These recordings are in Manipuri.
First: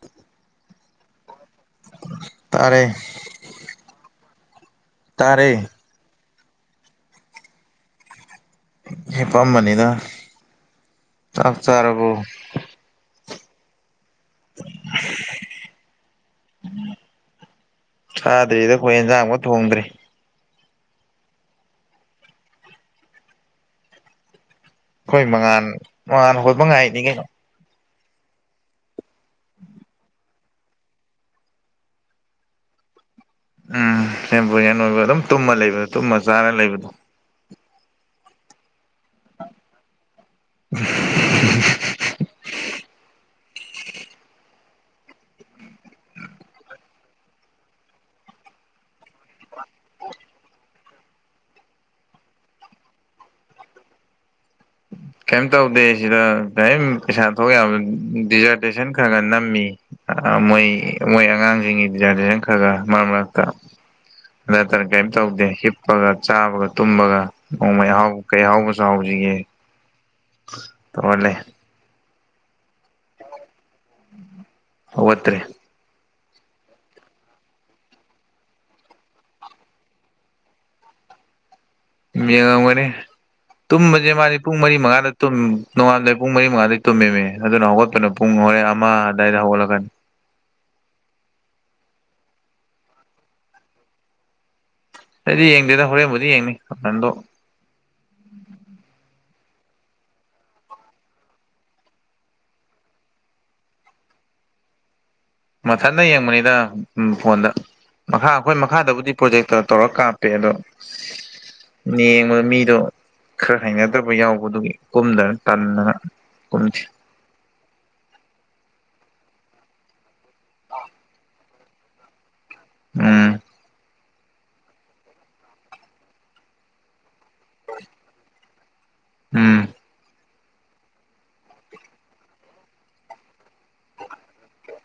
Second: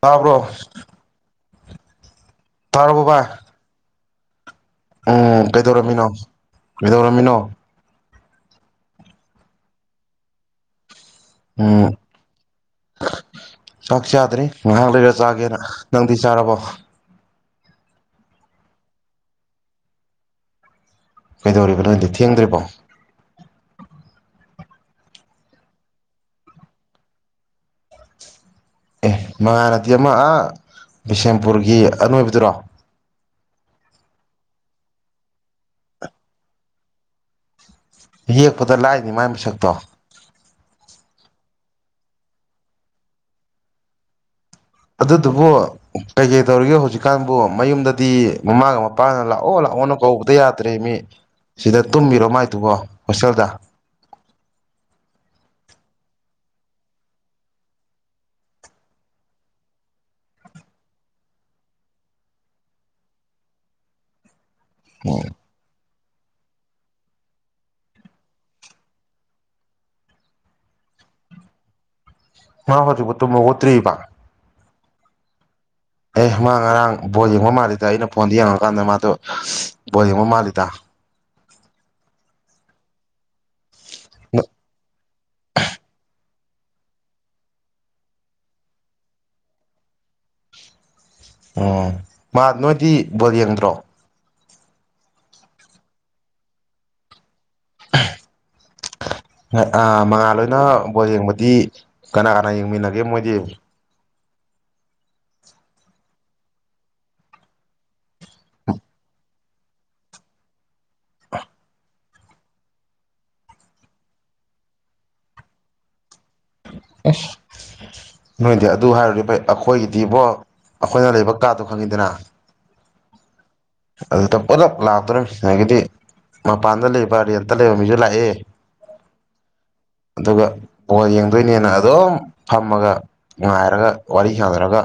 ꯇꯥꯕ꯭ꯔꯣ [inaudible] ꯊꯥꯔꯣꯔꯕꯕꯥ ꯎꯝ ꯇꯥꯔꯦ ꯀꯩꯗꯧꯔꯝꯃꯤꯅꯣ ꯀꯩꯗꯧꯔꯝꯃꯤꯅꯣ ꯍꯄꯥꯝꯕꯅꯤꯅ ꯆꯥꯛ ꯎꯝ ꯆꯥꯔꯕꯨ ꯆꯥꯛ ꯆꯥꯗ꯭ꯔꯦ ꯉꯥꯏꯍꯥꯛ ꯂꯩꯔ ꯆꯥꯒꯦꯅ ꯅꯪꯗꯤ ꯆꯥꯔꯕꯣ ꯆꯥꯗ꯭ꯔꯤꯗ ꯑꯩꯈꯣꯏ ꯏꯟꯁꯥꯡ ꯐꯥꯎ ꯊꯣꯡꯗ꯭ꯔꯤ ꯀꯩꯗꯧꯔꯤꯕꯅꯣ ꯊꯦꯡꯗ꯭ꯔꯤꯕꯣ ꯑꯩꯈꯣꯏ ꯃꯉꯥꯥꯟ ꯃꯉꯥꯟ ꯍꯈꯣꯏ ꯃꯉꯥꯏꯅꯤ ꯀꯩꯅꯣ ꯑꯦ ꯃꯉꯥꯅꯠꯇꯤ ꯑꯃ ꯕꯤꯁꯦꯝꯄꯨꯔꯒꯤ ꯑꯅꯣꯏꯕꯗꯨꯔꯣ ꯎꯝ ꯍꯦꯝꯕꯨꯌꯦꯟ ꯑꯣꯏꯕ ꯑꯗꯨꯝ ꯇꯨꯝꯃ ꯂꯩꯕꯗ ꯇꯨꯝꯃ ꯆꯥꯔ ꯂꯩꯕꯗꯣ ꯌꯦꯛꯄꯗ ꯂꯥꯛꯏꯅꯤ ꯃꯥꯏ ꯃꯁꯛꯇꯣ [unintelligible] ꯑꯗꯨꯗꯨꯕꯨ ꯀꯩ ꯀꯩ ꯇꯧꯔꯤꯒꯦ ꯍꯧꯖꯤꯛꯀꯥꯟꯕꯨ ꯃꯌꯨꯝꯗꯗꯤ ꯃꯃꯥꯒ ꯄꯥꯅ ꯂꯥꯛꯑꯣ ꯂꯥꯛꯑꯣꯅ ꯀꯧꯕꯗ ꯌꯥꯗ꯭ꯔꯦ ꯃꯤ ꯁꯤꯗ ꯇꯨꯝꯃꯤꯔꯣ ꯃꯥꯏꯗꯨꯕꯣ ꯍꯣꯁꯇꯦꯜꯗ ꯀꯩꯝ ꯇꯧꯗꯦ ꯁꯤꯗ ꯀ ꯄꯩꯁꯥ ꯊꯣꯛ ꯌꯥꯕ ꯗꯤꯖꯔꯇꯦꯁꯟ ꯈꯔ ꯈꯔ ꯅꯝꯃꯤ ꯃꯣꯏ ꯃꯣꯏ ꯑꯉꯥꯡꯁꯤꯡꯒꯤ ꯗꯤꯖꯥꯔꯚꯦꯁꯟ ꯈꯔ ꯈꯔ ꯃꯔꯛ ꯃꯔꯛꯇ ꯅꯠꯇꯅ ꯀꯩꯝꯇ ꯇꯧꯗꯦꯞ ꯀꯞꯄꯒ ꯆꯥꯕꯒ ꯇꯨꯝꯕꯒ ꯅꯣꯡꯃꯩ ꯑꯍꯥꯎꯕ ꯀꯩ ꯑꯍꯥꯎꯕꯁꯨ ꯍꯥꯎꯁꯤꯒꯦ ꯇꯔꯂꯦ ꯃꯥ ꯍꯧꯖꯤꯛꯕꯨꯠꯇꯨꯝꯕ ꯑꯣꯠꯇ꯭ꯔꯤꯔꯤꯕꯕ ꯍꯠꯇꯔꯤ ꯑꯦ ꯃꯥ ꯉꯔꯥꯡ ꯕꯣꯜ ꯌꯦꯡꯕ ꯃꯥꯜꯂꯤꯗ ꯑꯩꯅ ꯐꯣꯟꯗ ꯌꯦꯡꯉꯀꯥꯟꯗ ꯃꯥꯗꯣ ꯕꯣꯜ ꯌꯦꯡꯕ ꯃꯥꯜꯂꯤꯗ ꯌꯦꯡꯉꯝꯒꯅꯤ ꯇꯨꯝꯕꯁꯦ ꯃꯥꯗꯤ ꯄꯨꯡ ꯃꯔꯤ ꯃꯉꯥꯗ ꯇꯨꯝ ꯅꯣꯡꯉꯜ ꯄꯨꯡ ꯃꯔꯤ ꯃꯉꯥꯗ ꯇꯨꯝꯃꯤꯃꯦ ꯑꯗꯨꯅ ꯍꯧꯒꯠꯄꯅ ꯄꯨꯡ ꯍꯣꯔꯦ ꯑꯃ ꯑꯗꯨꯋꯥꯏꯗ ꯍꯧꯒꯠꯂꯛꯀꯅꯤ [unintelligible] ꯑꯣ ꯃꯥ ꯅꯣꯏꯗꯤ ꯕꯣꯜ ꯌꯦꯡꯗ꯭ꯔꯣ ꯑꯩꯗꯤ ꯌꯦꯡꯗꯦꯗ ꯍꯣꯔꯦꯟꯕꯨꯗꯤ ꯌꯦꯡꯅꯤ ꯑꯥ ꯃꯉꯥꯜ ꯂꯣꯏꯅ ꯕꯣꯜ ꯌꯦꯡꯕꯗꯤ ꯀꯅꯥ ꯀꯅꯥ ꯌꯦꯡꯃꯤꯟꯅꯒꯦ ꯃꯣꯏꯗꯤ ꯃꯊꯟꯇ ꯌꯦꯡꯕꯅꯤꯗ ꯎꯝ ꯐꯣꯟꯗ ꯃꯈꯥ ꯑꯩꯈꯣꯏ ꯃꯈꯥꯗꯕꯨꯗꯤ ꯄ꯭ꯔꯣꯖꯦꯛꯇ ꯇꯧꯔꯒ ꯀꯥꯞꯄꯦ ꯑꯗꯣ ꯌꯦꯡꯕꯗ ꯃꯤꯗꯣ ꯈꯔ ꯍꯩꯅꯗꯕ ꯌꯥꯎꯕꯗꯨꯒꯤ ꯀꯨꯝꯗꯅ ꯇꯟꯗꯅ ꯀꯨꯝꯗꯦ ꯅꯣꯏꯗꯤ ꯑꯗꯨ ꯍꯥꯏꯔꯗꯤ ꯑꯩꯈꯣꯏꯒꯤꯗꯤꯕꯣ ꯑꯩꯈꯣꯏꯅ ꯂꯩꯕ ꯀꯥꯗꯣ ꯈꯪꯉꯤꯗꯅ ꯎꯝ ꯑꯗꯨꯗ ꯄꯨꯂꯞ ꯂꯥꯛꯇꯨꯔꯤꯝ ꯑꯗꯒꯤꯗꯤ ꯃꯄꯥꯟꯗ ꯂꯩꯕꯔ ꯑꯤꯟꯇ ꯂꯩꯕ ꯃꯤꯁꯨ ꯂꯥꯛꯑꯦ ꯎꯝ ꯑꯗꯨꯒ ꯕꯣꯜ ꯌꯦꯡꯗꯣꯏꯅꯦꯅ ꯑꯗꯨꯝ ꯐꯝꯃꯒ ꯉꯥꯏꯔꯒ ꯋꯥꯔꯤ ꯁꯥꯟꯅꯔꯒ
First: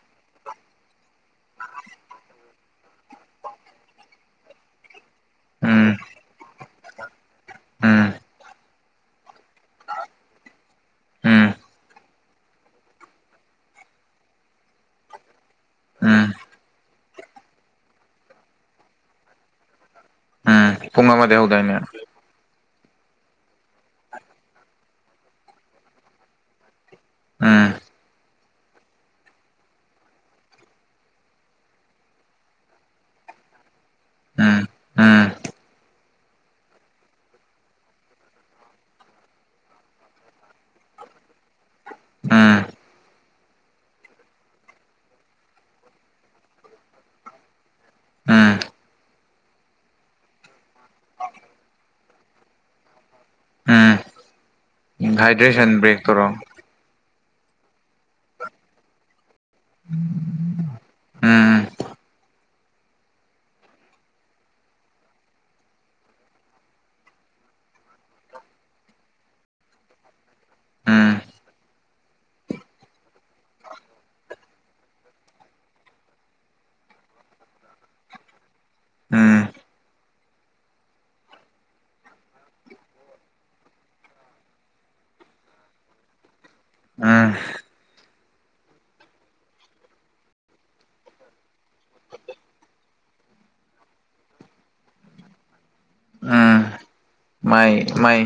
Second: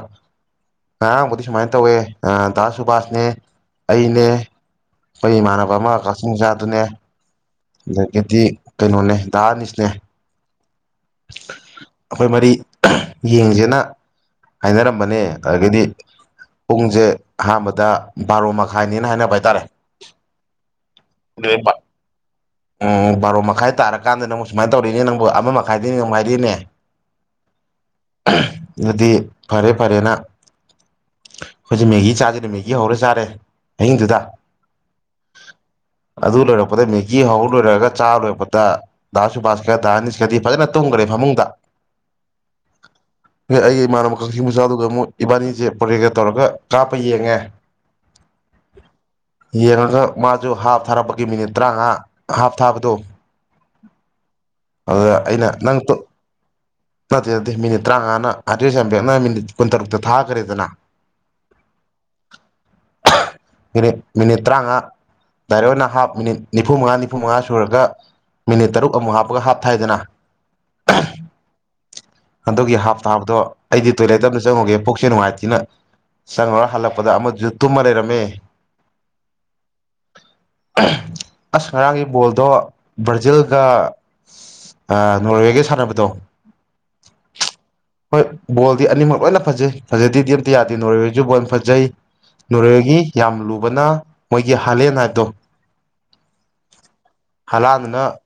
ꯉꯔꯥꯡꯕꯨꯗꯤ ꯁꯨꯃꯥꯏꯅ ꯇꯧꯋꯦ ꯗꯥ ꯁꯨꯕꯥꯁꯅꯦ ꯑꯩꯅꯦ ꯑꯩꯈꯣꯏ ꯏꯃꯥꯟꯅꯕ ꯎꯝ ꯑꯃ ꯀꯛꯆꯤꯡ ꯃꯆꯥꯗꯨꯅꯦ ꯎꯝ ꯑꯗꯒꯤꯗꯤ ꯀꯩꯅꯣꯅꯦ ꯗꯥꯑꯅꯤꯁꯅꯦ ꯎꯝ ꯑꯩꯈꯣꯏ ꯃꯔꯤ ꯌꯦꯡꯁꯦꯅ ꯍꯥꯏꯅꯔꯝꯕꯅꯦ ꯑꯗꯒꯤꯗꯤ ꯎꯝ ꯄꯨꯡꯁꯦ ꯑꯍꯥꯟꯕꯗ ꯕꯥꯔꯣ ꯃꯈꯥꯏꯅꯦꯅ ꯍꯥꯏꯅꯕ ꯍꯥꯏꯇꯥꯔꯦ ꯎꯝ ꯄꯨꯡ ꯑꯃꯗꯩ ꯍꯧꯗꯥꯢꯅꯦ ꯎꯝ ꯕꯥꯔꯣ ꯃꯈꯥꯏ ꯇꯥꯔꯀꯥꯟꯗ ꯅꯪ ꯁꯨꯃꯥꯏꯅ ꯇꯧꯔꯤꯅꯦ ꯅꯪꯕꯨ ꯑꯃ ꯃꯈꯥꯏꯗꯅꯦ ꯑꯃꯨꯛ ꯍꯥꯢꯔꯛꯌꯦꯅꯦ ꯑꯝ ꯑꯗꯨꯗꯤ ꯐꯔꯦ ꯐꯔꯦꯅ ꯑꯩꯈꯣꯏꯖꯤ ꯃꯦꯒꯤ ꯆꯥꯁꯤꯅꯦ ꯃꯦꯒꯤ ꯍꯧꯔꯦ ꯆꯥꯔꯦ ꯑꯍꯤꯡꯗꯨꯗ ꯎꯝ ꯎꯝ ꯑꯗꯨ ꯂꯣꯢꯔꯛꯄꯗ ꯃꯦꯀꯤ ꯍꯧ ꯂꯣꯏꯔꯒ ꯆꯥ ꯂꯣꯏꯔꯛꯄꯗ ꯗꯥꯟꯁ ꯁꯨꯕꯥꯟꯁ ꯈꯔ ꯗꯥꯟꯁꯅꯤꯁ ꯈꯗꯤ ꯐꯖꯅ ꯇꯨꯝꯈꯔꯦ ꯐꯃꯨꯡꯗ ꯑꯝ ꯑꯩꯒꯤ ꯏꯃꯥꯟꯅꯕ ꯀꯛꯆꯤꯡ ꯃꯆꯥꯗꯨ ꯑꯃꯨꯛ ꯏꯕꯥꯅꯤꯁꯦ ꯄꯣꯔꯦꯒ ꯇꯧꯔꯒ ꯀꯥꯞꯄ ꯌꯦꯡꯉꯦ ꯎꯝ ꯌꯦꯡꯉꯒ ꯃꯥꯁꯨ ꯍꯥꯞ ꯊꯥꯔꯛꯄꯒꯤ ꯃꯤꯅꯤꯠ ꯇꯔꯥꯃꯉꯥ ꯍꯥꯞ ꯊꯥꯕꯗꯣ ꯎꯝ ꯑꯗꯨꯗ ꯑꯩꯅ ꯅꯪ ꯍꯥꯏꯗ꯭ꯔꯦꯁꯟ ꯕ꯭ꯔꯦꯛꯇꯨꯔꯣ ꯅꯠꯇꯦ ꯅꯠꯇꯦ ꯃꯤꯅꯤꯠ ꯇꯔꯥꯃꯉꯥꯅ ꯑꯥꯗ꯭ꯔꯦꯁ ꯑꯕꯦꯛꯅ ꯃꯤꯅꯤꯠ ꯀꯨꯟꯇꯔꯨꯛꯇ ꯐꯈ꯭ꯔꯦꯗꯅ ꯎꯝ ꯃꯤꯅꯤ ꯃꯤꯅꯤꯠ ꯇꯔꯥꯉꯥ ꯗꯥꯏꯔꯦꯛ ꯑꯣꯏꯅ ꯍꯥꯐ ꯃꯤꯅꯤꯠ ꯅꯤꯐꯨ ꯃꯉꯥ ꯃꯅꯤꯐꯨ ꯃꯉꯥ ꯁꯨꯔꯒ ꯃꯤꯅꯤꯠ ꯇꯔꯨꯛ ꯑꯃꯨꯛ ꯍꯥꯞꯄꯒ ꯍꯥꯞ ꯊꯥꯏꯗꯅ ꯎꯝ ꯑꯗꯨꯒꯤ ꯍꯥꯞ ꯊꯥꯕꯗꯣ ꯑꯩꯗꯤ ꯇꯣꯏꯂꯦꯠꯇ ꯑꯃꯝꯇ ꯆꯪꯉꯨꯒꯦ ꯄꯨꯛꯁꯦ ꯅꯨꯡꯉꯥꯏꯇꯦꯅ ꯆꯪꯉꯨꯔ ꯍꯜꯂꯛꯄꯗ ꯑꯃꯗꯨꯁꯨ ꯇꯨꯝꯃ ꯂꯩꯔꯝꯃꯦ ꯎꯝ ꯑꯁ ꯉꯔꯥꯡꯒꯤ ꯕꯣꯜꯗꯣ ꯕ꯭ꯔꯥꯖꯤꯜꯒ ꯅꯣꯔꯋꯦꯒꯤ ꯁꯥꯟꯅꯕꯗꯣ ꯑꯝ ꯍꯣꯏ ꯕꯣꯜꯗꯤ ꯑꯅꯤꯃꯛ ꯂꯣꯏꯅ ꯐꯖꯩ ꯐꯖꯗꯦꯗꯤ ꯑꯝꯇ ꯌꯥꯗꯦ ꯅꯣꯏ ꯑꯣꯏꯔꯁꯨ ꯕꯣꯜ ꯐꯖꯩ ꯅꯣꯔꯦꯒꯤ ꯌꯥꯝ ꯂꯨꯕꯅ ꯃꯣꯏꯒꯤ ꯍꯥꯂꯦꯟ ꯍꯥꯏꯕꯗꯣ ꯑꯝ ꯍꯂꯥꯟꯗꯨꯅ ꯃꯥꯏ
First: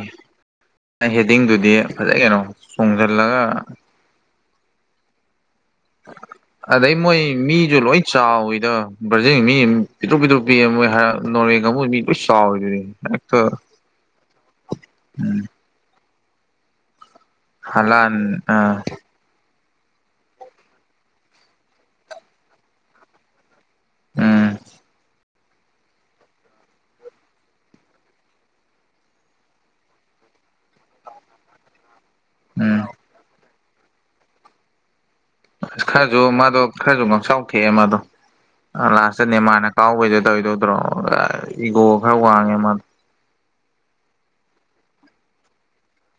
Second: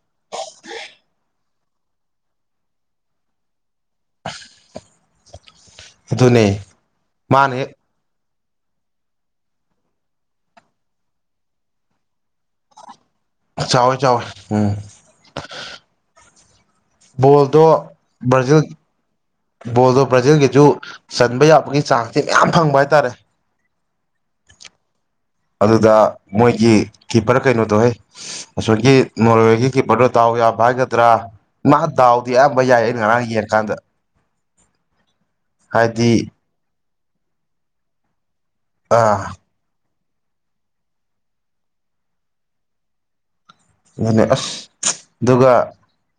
ꯍꯦꯗꯤꯡꯗꯨꯗꯤ ꯐꯖꯩ ꯀꯩꯅꯣ ꯆꯣꯡꯖꯜꯂꯒ [inaudible] ꯑꯗꯨꯅꯦ ꯑꯗ ꯃꯣꯏ ꯃꯥꯅ ꯍꯦꯛ ꯃꯤꯁꯨ ꯂꯣ ꯆꯥ ꯗ ꯕ꯭ꯔꯥꯖꯤꯟ ꯃꯤ ꯄꯤꯊꯣꯛ ꯄꯤꯊꯣꯛ ꯄꯤ ꯃꯣꯏ ꯅꯣꯔꯋꯦꯒꯕ ꯃꯤ ꯂꯣꯏ ꯆꯥꯎꯋꯦꯗꯨꯗꯤ ꯆꯥꯎꯋꯣꯏ ꯆꯋꯣꯏ ꯎꯝ ꯕꯣꯜꯗꯣ ꯍꯂꯥꯟ ꯕ꯭ꯔꯖꯤꯜ ꯑꯥ ꯕꯣꯜꯗꯣ ꯕ꯭ꯔꯥꯖꯤꯜꯒꯤꯁꯨ ꯆꯟꯕ ꯌꯥꯕꯒꯤ ꯆꯥꯟꯁꯇꯤ ꯃꯌꯥꯝ ꯐꯪꯕ ꯍꯥꯏꯇꯥꯔꯦ ꯑꯝ ꯑꯗꯨꯗ ꯃꯣꯏꯒꯤ ꯀꯤꯞꯄꯔ ꯀꯩꯅꯣꯗꯧꯍ ꯑꯁꯣꯏꯒꯤ ꯅꯣꯔꯋꯦꯒꯤ ꯀꯤꯞꯄꯔꯗꯣ ꯇ ꯎ ꯌꯥ ꯍꯥꯏꯒꯗ꯭ꯔꯥ ꯃꯥ ꯗꯥꯎ ꯎꯝ ꯕꯩꯅꯤ ꯉ ꯌꯦꯀꯥꯟꯗ ꯑꯁ ꯈꯔꯁꯨ ꯃꯥꯗꯣ ꯈꯔꯁꯨ ꯉꯥꯎꯁꯥꯎ ꯊꯦꯛꯑꯦ ꯃꯥꯗꯣ ꯑ ꯂꯥꯁꯇꯅꯦ ꯃꯥꯅ ꯀꯥꯎꯕꯩꯗꯦ ꯇꯧꯗꯣꯏꯗ꯭ꯔꯣ ꯏꯒꯣ ꯈꯔ ꯋꯥꯡꯉꯦ ꯃꯥꯗꯣ ꯑꯗꯨꯅꯦ ꯑꯁ ꯗꯨꯒ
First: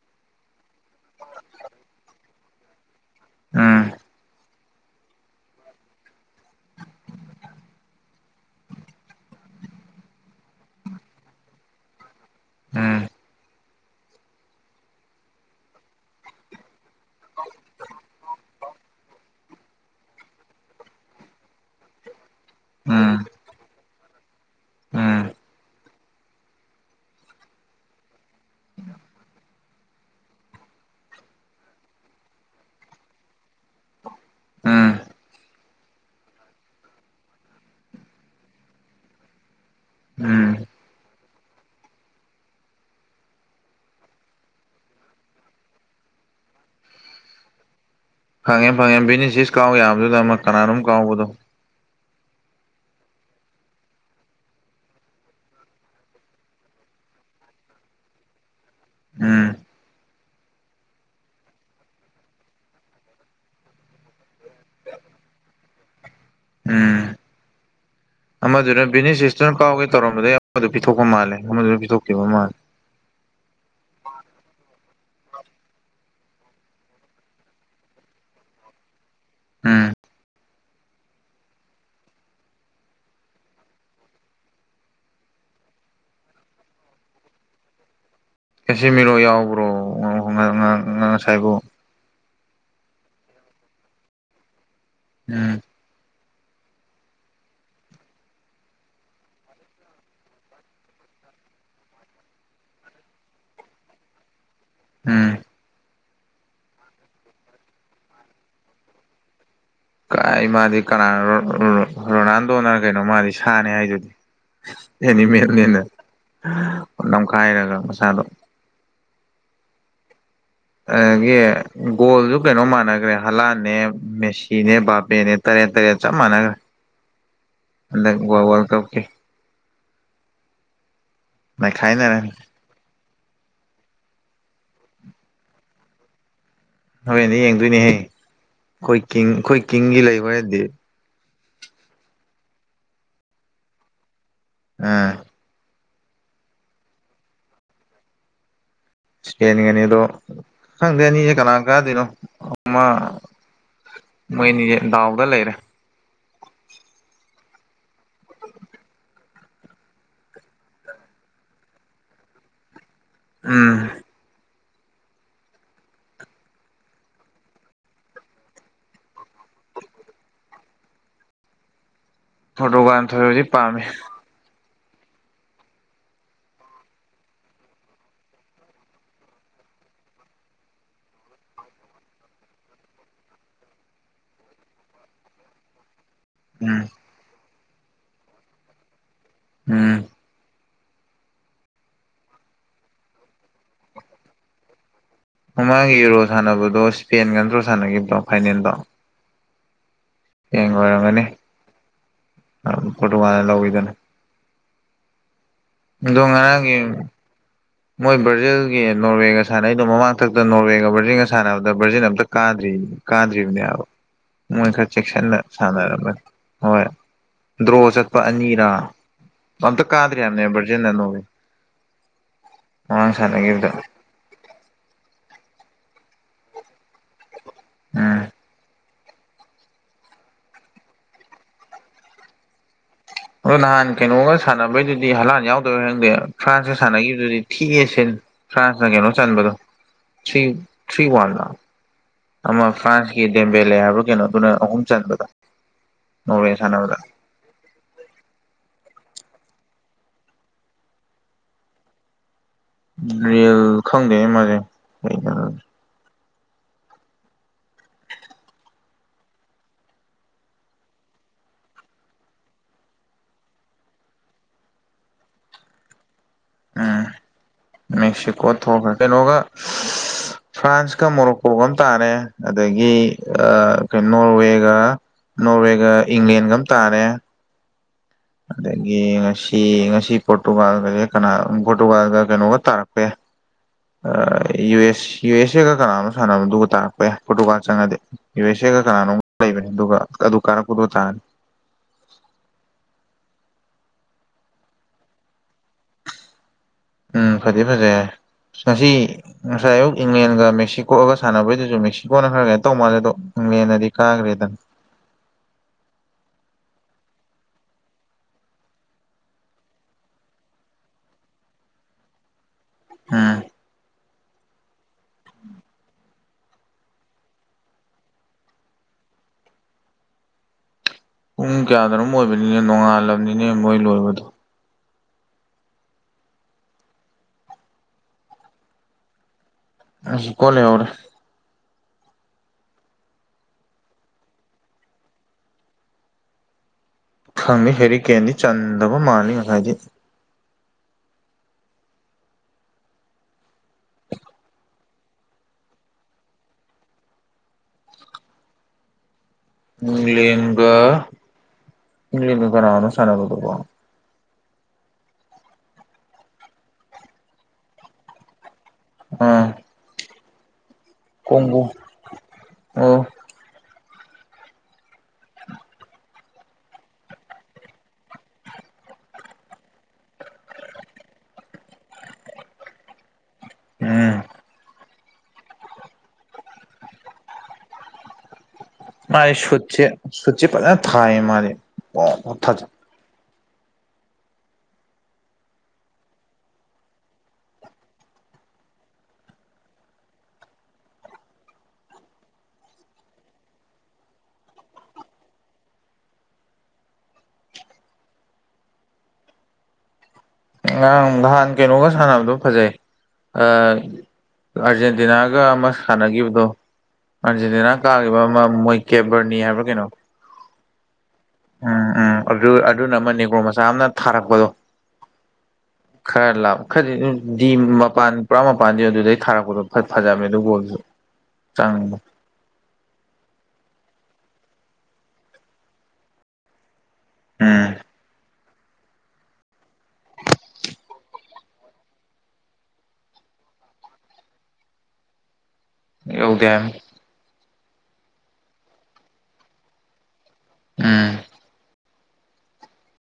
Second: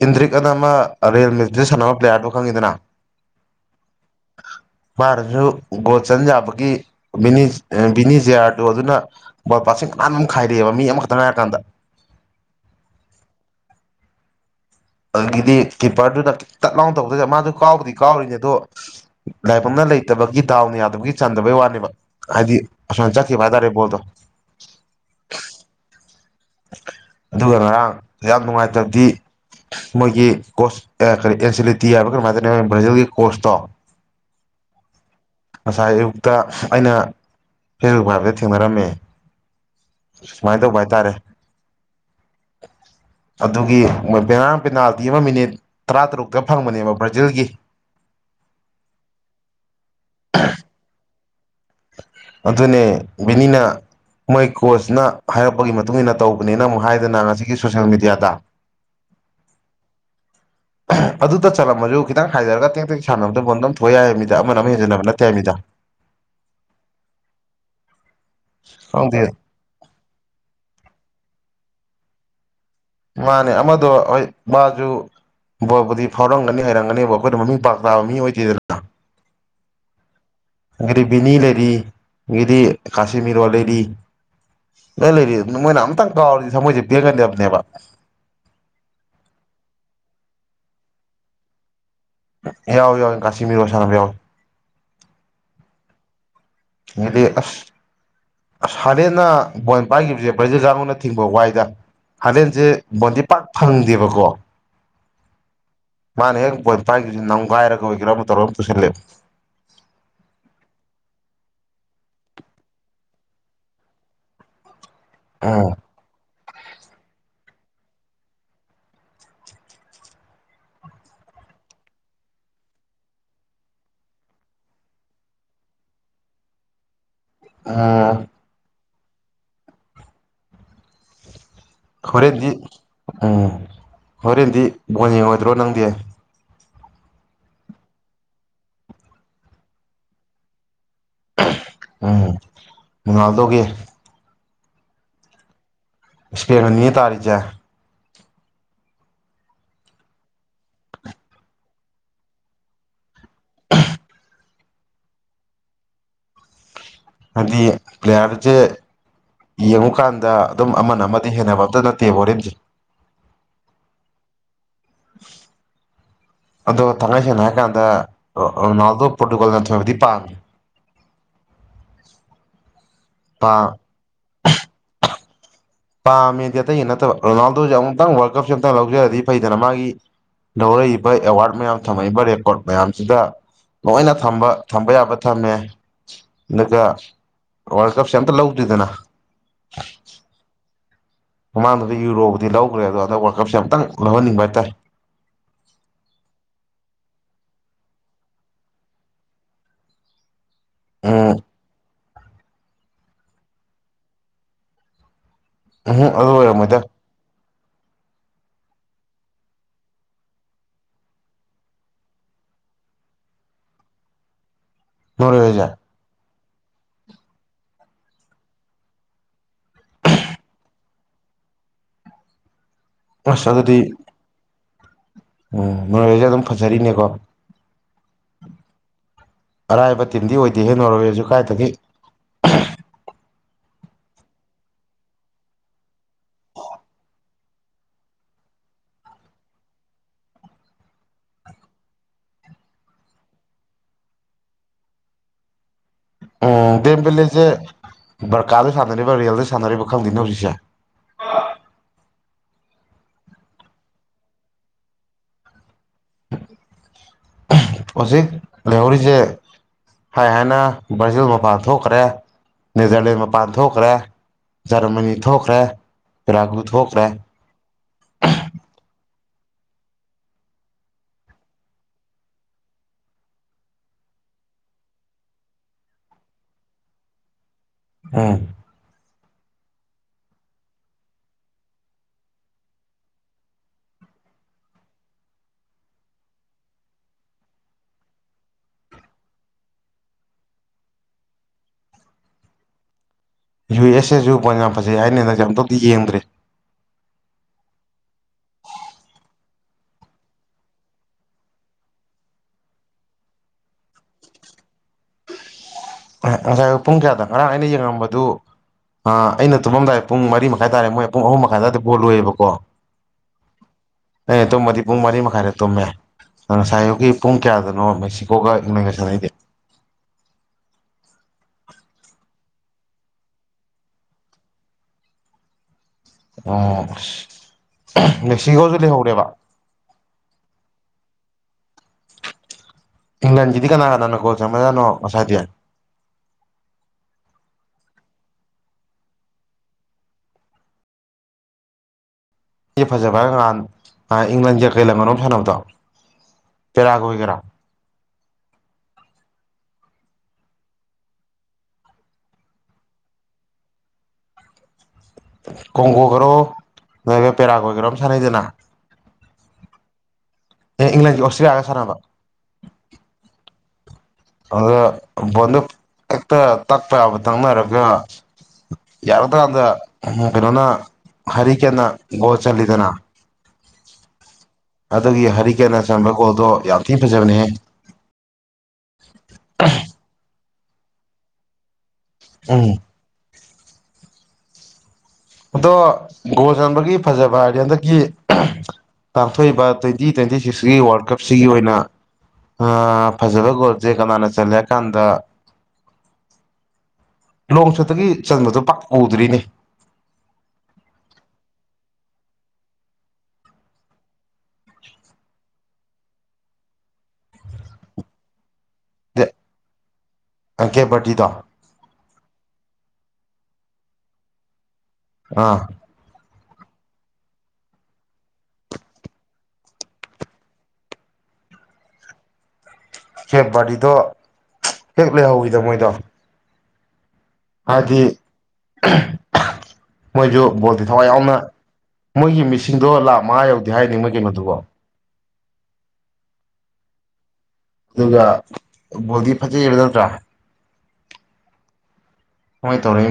ꯏꯟꯗ꯭ꯔꯤꯛ ꯑꯅ ꯑꯃ ꯔꯤꯌꯦꯜ ꯃꯖꯤ ꯁꯥꯟꯅꯕ ꯄ꯭ꯂꯦꯌꯥꯔꯗꯣ ꯈꯪꯉꯤꯗꯅ ꯎꯝ ꯃꯥꯔꯁꯨ ꯒꯣꯜ ꯆꯟ ꯌꯕꯒꯤ ꯕꯤꯅꯤ ꯖꯦ ꯑꯥꯔ ꯇꯨ ꯑꯗꯨꯅ ꯕꯣꯜ ꯄꯁꯤꯡ ꯑꯥꯟ ꯑꯃ ꯈꯥꯏꯔꯛꯑꯦꯕ ꯃꯤ ꯑꯃꯈꯛꯇꯪ ꯍꯥꯏꯔꯀꯥꯟꯗ ꯍ [inaudible] ꯑꯗꯒꯤꯗꯤ ꯀꯤꯞꯄꯔꯗꯨꯅ ꯇꯠ ꯂꯥꯎꯅ ꯇꯧꯗꯣꯏ ꯃꯥꯁꯨ ꯀꯥꯎꯕꯗꯤ ꯀꯥꯎꯔꯤꯅꯦ ꯑꯗꯣ [inaudible] ꯂꯥꯏ ꯄꯨꯝꯅ ꯂꯩꯇꯕꯒꯤ ꯗꯥꯎꯅ ꯌꯥꯗꯕꯒꯤ ꯆꯟꯗꯕꯩ ꯋꯥꯅꯦꯕ ꯍꯥꯏꯗꯤ ꯎꯝ ꯑꯁꯃꯥꯏꯅ ꯆꯠꯈꯤꯕ ꯍꯥꯏꯇꯥꯔꯦ ꯕꯣꯜꯗꯣ ꯎꯝ ꯑꯗꯨꯒ ꯉꯔꯥꯡ ꯌꯥꯝ ꯅꯨꯡꯉꯥꯏꯇꯕꯗꯤ ꯃꯣꯏꯒꯤ ꯀꯣꯔꯁ ꯀꯔꯤ ꯑꯦꯟ ꯁꯤꯂꯤ ꯇꯤ ꯍꯥꯏꯕ ꯀꯔꯃꯥꯏꯅ ꯇꯧꯅꯣ ꯚꯖꯦꯜꯒꯤ ꯀꯣꯔꯁꯇꯣ ꯍ ꯉꯁꯥꯏ ꯑꯌꯨꯛꯇ ꯑꯩꯅ ꯐꯦꯁꯕꯨꯛ ꯍꯥꯏꯕꯗ ꯊꯦꯡꯅꯔꯝꯃꯦ ꯎꯝ ꯁꯨꯃꯥꯏꯅ ꯇꯧꯕ ꯍꯥꯏꯇꯥꯔꯦ [unintelligible] ꯑꯗꯨꯒꯤ ꯕꯦꯔꯝ ꯄꯦꯅꯥꯜꯇꯤ ꯑꯃ ꯃꯤꯅꯤꯠ ꯇꯔꯥꯇꯔꯨꯛꯇ ꯐꯪꯕꯅꯦꯕ ꯕ꯭ꯔꯥꯖꯤꯜꯒꯤ ꯐꯪꯉꯦ ꯐꯪꯉꯦ ꯕꯤꯅꯤ ꯁꯤꯁ ꯀꯥꯎ ꯌꯥꯕꯗꯨꯗ ꯑꯃꯨꯛ ꯀꯅꯥꯅꯣꯝ ꯀꯥꯎꯕꯗꯣ ꯑꯗꯨꯅꯦ ꯕꯅꯤꯅ ꯃꯣꯏ ꯀꯣꯆꯅ ꯍꯥꯏꯔꯛꯄꯒꯤ ꯃꯇꯨꯡ ꯃꯇꯨꯡꯏꯟꯅ ꯇꯧꯕꯅꯦꯅ ꯑꯃꯨꯛ ꯍꯥꯏꯗꯅ ꯉꯁꯤꯒꯤ ꯁꯣꯁꯦꯜ ꯃꯦꯗꯤꯌꯥꯗ ꯎꯝ ꯑꯗꯨꯇ ꯆꯠꯂꯝꯃꯁꯨ ꯈꯤꯇꯪ ꯍꯥꯏꯗꯔꯒ ꯇꯦꯛ ꯇꯦꯛ ꯁꯥꯟꯅꯕꯗ ꯃꯣꯟ ꯑꯗꯨꯝ ꯊꯣꯏ ꯌꯥꯏ ꯍꯥꯏꯕꯅꯤꯗ ꯑꯃꯅ ꯑꯃ ꯍꯦꯟꯖꯟꯅꯕ ꯅꯠꯇꯦ ꯍꯥꯏꯃꯤꯗ [inaudible] ꯎꯝ ꯑꯃꯗꯨꯅ ꯈꯪꯗꯦ ꯕꯤꯅꯦꯁꯤꯁꯇꯨꯅ ꯀꯥꯎꯒꯦ ꯇꯧꯔꯝꯕꯗꯩ ꯑꯃꯗꯨ ꯄꯤꯊꯣꯛꯄ ꯃꯥꯜꯂꯦ ꯑꯃꯗꯨꯅ ꯄꯤꯊꯣꯛꯈꯤꯕ ꯃꯥꯜꯂꯦ ꯃꯥꯅꯦ ꯑꯃꯗꯣ ꯍꯣꯏ ꯃꯥꯕꯥꯖꯨ ꯕꯣꯕꯨꯗꯤ ꯐꯥꯎꯔꯝꯒꯅꯤ ꯍꯩꯔꯝꯒꯅꯤꯕꯣ ꯑꯩꯈꯣꯏꯅ ꯃꯃꯤꯡ ꯄꯥꯛ ꯇꯥꯕ ꯃꯤ ꯑꯣꯏꯗꯦꯗꯅ ꯎꯝ ꯗꯤ ꯕꯤꯅꯤ ꯂꯩꯔꯤꯒꯦꯗꯤ ꯀꯁꯤꯃꯤꯔ ꯋꯥꯂꯦꯔꯤ ꯅ ꯂꯩꯔꯤ ꯃꯣꯏꯅ ꯑꯝꯇꯪ ꯀꯥꯎꯔꯗꯤ ꯊꯃꯣꯏꯁꯦ ꯄꯦꯡꯒꯟꯗꯦꯕꯅꯦꯕ ꯑꯦꯁꯤ ꯃꯤꯔꯣ ꯌꯥꯎꯕ꯭ꯔꯣ ꯉ ꯉꯥꯡ ꯉ ꯁꯥꯏꯕꯨꯣ ꯌꯥꯎ ꯌꯥꯎ ꯀꯁꯤꯃꯤꯔꯣꯁꯅ ꯌꯥꯎ ꯎꯝ ꯌꯦꯗꯤ ꯑꯁ ꯑꯁ ꯍꯗꯦꯅ ꯕꯣꯏ ꯄꯥꯏꯈꯤꯕꯁꯦ ꯄ꯭ꯔꯖ ꯥꯉꯅ ꯊꯤꯡꯕ ꯋꯥꯏꯗ ꯍꯗꯦꯟꯁꯦ ꯕꯣꯟꯗꯤꯦ ꯄꯥꯛ ꯐꯪꯗꯦꯕꯀꯣ ꯎꯝ ꯃꯥꯅꯦ ꯍꯦꯛ ꯄꯣꯏ ꯄꯥꯏꯈꯤꯕꯁꯤ ꯅꯪꯒꯥꯏꯔꯒ ꯑꯣꯏꯒꯦꯔꯥ ꯑꯃ ꯇꯧꯔꯒ ꯑꯃ ꯄꯨꯁꯤꯜꯂꯦꯕ ꯑꯩ ꯃꯥꯗꯤ ꯀꯅꯥꯅꯣ ꯔꯣꯅꯥꯜꯗꯣꯅ ꯀꯩꯅꯣ ꯃꯥꯗꯤ ꯁꯥꯅꯤ ꯍꯥꯏꯗꯨꯗꯤ [inaudible] ꯎꯝ ꯑꯦꯅꯤꯃꯦꯜꯅꯦꯅ ꯅꯝꯈꯥꯏꯔꯒ ꯃꯁꯥꯗꯣ ꯑꯗꯒꯤ ꯒꯣꯜꯁꯨ ꯀꯩꯅꯣ ꯃꯥꯟꯅꯈ꯭ꯔꯦ ꯍꯂꯥꯟꯅꯦ ꯃꯦꯁꯤꯅꯦ ꯕꯥꯄꯦꯅꯦ ꯇꯔꯦꯠ ꯄꯦꯔꯦꯟ ꯆꯥꯞ ꯃꯅꯒꯔꯦ ꯋꯥꯔꯜ ꯎꯝ ꯋꯥꯔꯜ ꯀꯞꯀꯤ ꯅꯩꯈꯥꯏꯅꯔꯅꯤ ꯍꯣꯔꯦꯟꯗꯤ ꯎꯝ ꯍꯣꯔꯦꯟꯗꯤ ꯕꯣꯟ ꯌꯦꯡꯉꯣꯏꯗ꯭ꯔꯣ ꯅꯪꯗꯤ ꯍꯣꯔꯦꯟꯗꯤ ꯌꯦꯡꯗꯣꯏꯅꯤꯍꯦ ꯑꯩꯈꯣꯏ ꯀꯤꯡ ꯑꯩꯈꯣꯏ ꯀꯤꯡꯒꯤ ꯂꯩ ꯍꯣꯔꯦꯟꯗꯤ ꯎꯝ ꯃꯨꯅꯥꯜꯗꯣꯒꯤ ꯑꯥ ꯏꯁꯄꯦꯟ ꯒꯄꯤꯅꯦ ꯇꯥꯔꯤꯁꯦ ꯏꯁꯄꯦꯟꯒꯅꯤ ꯑꯗꯣ ꯈꯪꯗꯦ ꯑꯅꯤꯁꯦ ꯀꯅꯥ ꯀꯥꯗꯣꯏꯅꯣ ꯑꯃ [inaudible] ꯃꯣꯏꯅꯤꯁꯦ ꯗꯥꯎꯗ ꯂꯩꯔꯦ ꯍꯥꯏꯗꯤ ꯄ꯭ꯂꯦꯌꯥꯔꯁꯦ ꯌꯦꯡꯉꯨꯀꯥꯟꯗ ꯑꯗꯨꯝ ꯑꯃꯅ ꯑꯃꯗꯩ ꯍꯦꯟꯅꯕ ꯑꯝꯇ ꯅꯠꯇꯦꯕ ꯍꯣꯔꯦꯟꯁꯦ ꯑꯝ [inaudible] ꯑꯗꯣ ꯇꯥꯡꯉꯥꯏꯁꯤꯅ ꯍꯥꯏ ꯀꯥꯟꯗ ꯅꯗꯣ ꯄꯨꯀꯣꯜꯅꯗꯤꯄꯥ ꯄꯣꯔꯇꯨꯒꯜꯅ ꯊꯣꯏꯕꯗꯤ ꯄꯥꯝꯃꯤ ꯄꯥꯝꯃꯦꯗꯤ ꯑꯇꯩꯒꯤ ꯅꯠꯇꯕ ꯔꯣꯅꯥꯜꯗꯣꯁꯦ ꯑꯃꯨꯛꯇꯪ ꯋꯥꯔꯜ ꯀꯞꯁꯦ ꯑꯨꯛꯇꯪ ꯂꯧꯖꯔꯗꯤ ꯐꯩꯗꯅ ꯃꯥꯒꯤ ꯂꯧꯔꯛꯏꯕ ꯑꯦꯋꯥꯔꯠ ꯃꯌꯥꯝ ꯊꯝꯃꯛꯏꯕ ꯔꯦꯀꯣꯔꯠ ꯃꯌꯥꯝꯁꯤꯗ ꯂꯣꯏꯅ ꯊꯝꯕ ꯊꯝꯕ ꯌꯥꯕ ꯊꯝꯃꯦ ꯎꯝ ꯑꯗꯨꯒ ꯋꯥꯔꯜ ꯀꯞꯁꯦ ꯑꯝꯇ ꯂꯧꯗꯔꯤꯗꯅ ꯎꯝ ꯃꯃꯥꯡꯗꯗ ꯌꯨꯔꯣꯕꯨꯗꯤ ꯂꯧꯈ꯭ꯔꯦ ꯑꯗꯣ ꯍꯟꯗꯛ ꯋꯥꯔꯜ ꯀꯞꯁꯦ ꯑꯃꯨꯛꯇꯪ ꯂꯧꯍꯟꯅꯤꯡꯕ ꯍꯥꯏꯇꯥꯔꯦ ꯃꯃꯥꯡꯒꯤ ꯌꯨꯔꯣ ꯁꯥꯟꯅꯕꯗꯣ ꯏꯁꯄꯦꯟꯒ ꯅꯠꯇ꯭ꯔꯣ ꯁꯥꯟꯅꯈꯤꯕꯗꯣ ꯐꯥꯏꯅꯦꯜꯗꯣ ꯍꯌꯦꯡ ꯑꯣꯏꯔꯝꯒꯅꯤ ꯎꯝ ꯐꯣꯠꯇꯨꯀꯥꯟꯅ ꯂꯧꯕꯤꯗꯅ ꯎꯝ ꯑꯗꯨ ꯑꯣꯏꯔꯝꯃꯣꯏꯗ ꯍꯣꯏ ꯕ꯭ꯔꯥꯖꯤꯜꯒꯤ ꯅꯣꯔꯋꯦꯒ ꯁꯥꯟꯅꯩꯗꯣ ꯃꯃꯥꯡꯊꯛꯇ ꯅꯣꯔꯋꯦꯒ ꯕ꯭ꯔꯖꯤꯜꯒ ꯁꯥꯟꯅꯕꯗ ꯕ꯭ꯔꯥꯖꯤꯜ ꯑꯝꯇ ꯀꯥꯗ꯭ꯔꯤ ꯀꯥꯗ꯭ꯔꯤꯕꯅꯦ ꯍꯥꯏꯕ ꯃꯣꯏ ꯈꯔ ꯆꯦꯛꯁꯤꯟꯅ ꯅꯣꯔꯋꯦꯁꯦ ꯁꯥꯟꯅꯔꯝꯝꯕꯅꯤ ꯍꯣꯏ ꯗ꯭ꯔꯣ ꯆꯠꯄ ꯑꯅꯤꯔꯥ ꯅꯇ ꯀꯥꯗꯔꯤ ꯌꯥꯝꯅꯤꯕ ꯆꯟꯅ ꯅꯣꯦ ꯃꯉꯥꯡ ꯑꯁ ꯁꯥꯟꯅꯈꯤꯕꯗ ꯑꯗꯨꯗꯤ ꯎꯝ ꯅꯣꯏꯔꯁꯦ ꯑꯗꯨꯝ ꯐꯖꯔꯤꯅꯦꯀꯣ ꯑꯝ ꯑꯔꯥꯏꯕ ꯇꯤꯝꯗꯤ ꯑꯣꯏꯗꯦ ꯍꯦ ꯅꯣꯔꯋꯦꯁꯨ ꯀꯥꯏꯗꯒꯤ ꯑꯗꯣ ꯅꯍꯥꯟ ꯀꯩꯅꯣꯒ ꯁꯥꯟꯅꯕꯩꯗꯨꯗꯤ ꯍꯂꯥꯟ ꯌꯥꯎꯗꯕ ꯈꯪꯗꯦ ꯐ꯭ꯔꯥꯟꯁꯀ ꯁꯥꯟꯅꯈꯤꯕꯗꯨꯗꯤ ꯊꯤꯑꯁꯦꯅ ꯐ꯭ꯔꯥꯟꯁꯅ ꯀꯩꯅꯣ ꯆꯟꯕꯗ ꯊꯔꯤ ꯊ꯭ꯔꯤ ꯋꯥꯟꯂ ꯑꯃ ꯐ꯭ꯔꯥꯟꯁꯀꯤ ꯗꯦꯝꯕꯦꯂꯦ ꯍꯥꯏꯕ ꯀꯩꯅꯣꯗꯨꯅ ꯑꯍꯨꯝ ꯆꯟꯕꯗ ꯎꯝ ꯇꯦꯝ ꯄꯦꯂꯁꯦ ꯔꯀꯥꯗ ꯁ ꯁꯥꯟꯅꯔꯤꯕ ꯔꯦꯜꯗ ꯁꯥꯟꯅꯔꯤꯕ ꯈꯪꯗꯦꯅꯦ ꯍꯧꯖꯤꯛꯁꯦ ꯔꯤꯌꯦꯜ ꯈꯪꯗꯦ ꯃꯥꯖꯦ ꯍꯧꯖꯤꯛ ꯂꯩꯍꯧꯔꯤꯁꯦ ꯍꯥꯏ ꯍꯥꯏꯅ ꯕ꯭ꯔꯥꯖꯤꯜ ꯃꯄꯥꯟ ꯊꯣꯛꯈ꯭ꯔꯦ ꯅꯦꯗꯔꯂꯦꯟ ꯃꯄꯥꯟ ꯊꯣꯛꯈ꯭ꯔꯦ ꯖꯔꯃꯅꯤ ꯊꯣꯛꯈ꯭ꯔꯦ ꯔꯥꯒꯨ ꯎꯝ ꯊꯣꯛꯈ꯭ꯔꯦ ꯃꯦꯛꯁꯤꯀꯣ ꯊꯣꯛꯈ꯭ꯔꯦ ꯀꯩꯅꯣꯒ ꯐ꯭ꯔꯥꯟꯁꯀ ꯃꯣꯔꯣꯀꯣꯒ ꯑꯃ ꯇꯥꯔꯦ ꯑꯗꯒꯤ ꯀꯣ ꯅꯣꯔꯋꯦꯒ ꯅꯣꯔꯋꯦꯒ ꯏꯪꯂꯦꯟꯒ ꯑꯃ ꯇꯥꯔꯦ ꯎꯝ ꯑꯗꯒꯤ ꯁꯤ ꯉꯁꯤ ꯄꯣꯔꯇꯨꯒꯥꯜꯒ ꯀꯅꯥ ꯄꯣꯔꯇꯨꯒꯥꯜꯒ ꯀꯩꯅꯣꯒ ꯇꯥꯔꯛꯄ ꯌꯥꯏ ꯌꯨ ꯑꯦꯁ ꯌꯨ ꯑꯦꯁ ꯑꯦꯒ ꯀꯅꯥ ꯑꯃ ꯁꯥꯟꯅꯕꯗꯨꯒ ꯇꯥꯔꯛꯄ ꯌꯥꯏ ꯄꯣꯔꯇꯨꯒꯥꯜ ꯆꯪꯉꯗꯤ ꯌꯨ ꯑꯦꯁ ꯑꯦ ꯆꯦꯒ ꯀꯅꯥꯅꯣ ꯂꯩꯕꯅꯦ ꯑꯗꯨꯒ ꯑꯗꯨ ꯀꯥꯔꯛꯄꯗꯣ ꯇꯥꯅꯤ ꯌꯨ ꯑꯦꯁ ꯑꯦꯁꯨ ꯄꯣꯟ ꯌꯥꯝ ꯐꯖꯩ ꯍꯥꯏꯩꯅ ꯍꯟꯗꯛꯁ ꯑꯝꯇꯗꯤ ꯌꯦꯡꯗ꯭ꯔꯦ ꯎꯝ ꯐꯗꯤꯦ ꯐꯖꯦ ꯉꯁꯤ ꯉꯁꯥꯏ ꯑꯌꯨꯛ ꯏꯪꯂꯦꯟꯒ ꯃꯦꯛꯁꯤꯀꯣꯒ ꯁꯥꯟꯅꯕꯩꯗꯨꯁꯨ ꯃꯦꯛꯁꯤꯀꯣꯅ ꯈꯔ ꯀꯩꯅ ꯇꯧ ꯃꯥꯜꯂꯦꯗꯣ ꯅꯗꯤ ꯀꯥꯒꯋꯦꯗꯟ ꯉꯁꯥꯏ ꯑ ꯄꯨꯡ ꯀꯌꯥꯗ ꯉꯔꯥꯡ ꯑꯩꯅ ꯌꯦꯡꯉꯝꯕꯗꯨ ꯑ ꯑꯩꯅ ꯇꯨꯝꯃꯝꯗꯥꯏ ꯄꯨꯡ ꯃꯔꯤ ꯃꯈꯥꯏ ꯇꯥꯔꯦ ꯃꯣꯏ ꯄꯨꯡ ꯑꯍꯨꯝ ꯃꯈꯥꯏꯗꯗꯤ ꯄꯣꯜꯂꯨꯣꯏꯦꯕꯀꯣ ꯑꯝ ꯑ ꯇꯨꯝꯃꯗꯤ ꯄꯨꯡ ꯃꯔꯤ ꯃꯈꯥꯏꯅꯦ ꯇꯨꯝꯃꯦ ꯑꯗꯨ ꯉ ꯁꯥꯏꯌꯨꯒꯤ ꯄꯨꯡ ꯀꯌꯥꯗꯅꯣ ꯃꯦꯛꯁꯤꯀꯣꯒ ꯌꯅꯒꯁꯥꯟꯅꯩꯗꯦ ꯄꯨꯡ ꯀꯌꯥꯗꯔꯣꯝ ꯑꯣꯏꯕꯅꯤꯅꯦ ꯅꯣꯡꯉꯥꯜꯂꯕꯅꯤꯅꯦ ꯃꯣꯏ ꯂꯣꯏꯕꯗꯣ ꯑꯣ ꯅꯦꯛꯁꯤꯒꯥꯎꯁꯤ ꯂꯩꯍꯧꯔꯦꯕ ꯀꯣꯅꯦꯔ ꯏꯤꯗꯤ ꯀꯥꯟꯅꯥ ꯀ ꯅꯅ ꯀꯣꯁꯦ ꯃꯖꯥ ꯅꯣ ꯑꯁ ꯈꯪꯅꯤ ꯍꯦꯔꯤ ꯀꯦꯟꯗꯤ ꯆꯟꯗꯕ ꯃꯥꯅꯤ ꯍꯥꯏꯗꯤ ꯁꯤ ꯐꯖꯕ꯭ꯔꯥ ꯉꯍꯥꯟ ꯏꯪꯂꯦꯟꯒꯤ ꯀꯩ ꯂꯝꯃꯅꯣꯝ ꯁꯥꯟꯅꯕꯗꯣ ꯇꯔꯥꯒ ꯑꯣꯏꯒꯦꯔꯥ ꯏꯪꯂꯒ ꯏꯪꯂ ꯀꯅꯥꯅ ꯁꯅꯗ ꯀꯣꯡꯒꯣꯈ꯭ꯔꯣ ꯅ ꯄꯦꯔꯥ ꯀꯣꯏꯈ꯭ꯔꯣ ꯑꯃ ꯁꯅꯗꯅꯅꯥ ꯑꯥ ꯑꯦ ꯏꯪꯂꯦꯟꯒꯤ ꯀꯣꯡꯒꯣ ꯑꯣꯁꯇ꯭ꯔꯦꯂꯤꯌꯥꯒ ꯁꯥꯔꯅꯕ ꯑꯣ ꯑꯗꯨ ꯕꯣꯟꯗꯣ ꯍꯦꯛꯇ ꯇꯛꯄ ꯌꯥꯕ ꯇꯛꯅꯔꯒ ꯌꯥꯔꯗ꯭ꯔꯀꯥꯟꯗ ꯀꯩꯅꯣꯅ ꯍꯔꯤ ꯀꯦꯅ ꯒꯣ ꯆꯜꯂꯤꯗꯅ ꯑꯝ ꯑꯗꯨꯒꯤ ꯍꯔꯤ ꯀꯅ ꯆꯝꯕ ꯀꯣꯜꯗꯣ ꯌꯥꯝ ꯊꯤꯅ ꯐꯖꯕꯅꯦꯍ ꯃꯥꯔ ꯁꯨꯦ ꯁꯨꯦ ꯄ ꯊꯥꯏ ꯃꯥꯔꯦ ꯊꯥꯖ ꯎꯝ ꯑꯗꯣ ꯒꯣ ꯆꯟꯕꯒꯤ ꯐꯖꯕ ꯍꯥꯏꯔꯗꯤ ꯍꯟꯗꯛꯀꯤ ꯇꯥꯡꯊꯣꯛꯏꯕ ꯇ꯭ꯋꯦꯟꯇꯤ ꯇ꯭ꯋꯦꯟꯇꯤ ꯁꯤꯛꯁꯀꯤ ꯋꯥꯔꯜ ꯀꯞꯁꯤꯒꯤ ꯑꯣꯏꯅ ꯑ ꯐꯖꯕ ꯒꯣꯜꯁꯦ ꯀꯅꯥꯅ ꯆꯜꯂꯦꯀꯥꯟꯗ [inaudible] ꯅꯣꯡꯆꯠꯇꯒꯤ ꯆꯟꯕꯗꯨꯣ ꯄꯥꯛ ꯎꯗ꯭ꯔꯤꯅꯦ ꯉꯔꯥꯡ ꯅꯍꯥꯟ ꯀꯩꯅꯣꯒ ꯁꯥꯟꯅꯕꯗꯣ ꯐꯖꯩ ꯑꯥꯔꯖꯦꯟꯇꯤꯅꯥꯒ ꯑꯃ ꯁꯥꯟꯅꯈꯤꯕꯗꯣ ꯑꯥꯔꯖꯦꯟꯇꯤꯅꯥ ꯀꯥꯈꯤꯕ ꯑꯃ ꯃꯣꯏꯀꯦ ꯕꯔꯅꯤ ꯍꯥꯏꯕ꯭ꯔꯥ ꯀꯩꯅꯣ ꯑꯪꯦꯕꯇꯗꯤꯗ ꯎꯝ ꯎꯝ ꯑꯗꯨ ꯑꯗꯨꯅ ꯑꯃꯅꯤꯅꯦꯀꯣ ꯃꯆꯥ ꯑꯃꯅ ꯊꯥꯔꯛꯄꯗꯣ ꯑꯥ ꯈꯔ ꯂ ꯈꯗꯤ ꯗꯤ ꯃꯄꯥꯟ ꯄꯨꯔꯥ ꯃꯄꯥꯟꯗꯤ ꯑꯗꯨꯗꯩ ꯊꯥꯔꯛꯄꯗꯣ ꯐꯖꯕꯅꯦ ꯑꯗꯨꯒ ꯣꯜꯁꯨ ꯆꯥꯡꯉ ꯁꯦ ꯕꯥꯔꯤꯗꯣ ꯍꯦꯛ ꯂꯩꯍꯧꯋꯤꯗ ꯃꯣꯏꯗꯣ ꯎꯝ ꯍꯥꯏꯕꯗꯤ ꯃꯣꯏꯁꯨ ꯕꯣꯜꯇꯤ ꯊꯋꯥꯏ ꯌꯥꯎꯅ ꯃꯣꯏꯒꯤ ꯃꯤꯁꯤꯡꯗꯣ ꯂꯥ ꯃꯥꯥ ꯌꯧꯗꯦ ꯍꯥꯏꯅꯤꯡꯕꯒꯤꯩꯅꯣꯗꯨꯕꯣ ꯌꯎꯗ ꯑꯗꯨꯒ ꯣꯗꯤ ꯐꯠꯇꯗꯅꯠꯇ꯭ꯔꯥ ꯎꯝ ꯍꯣꯏ ꯇꯔꯦ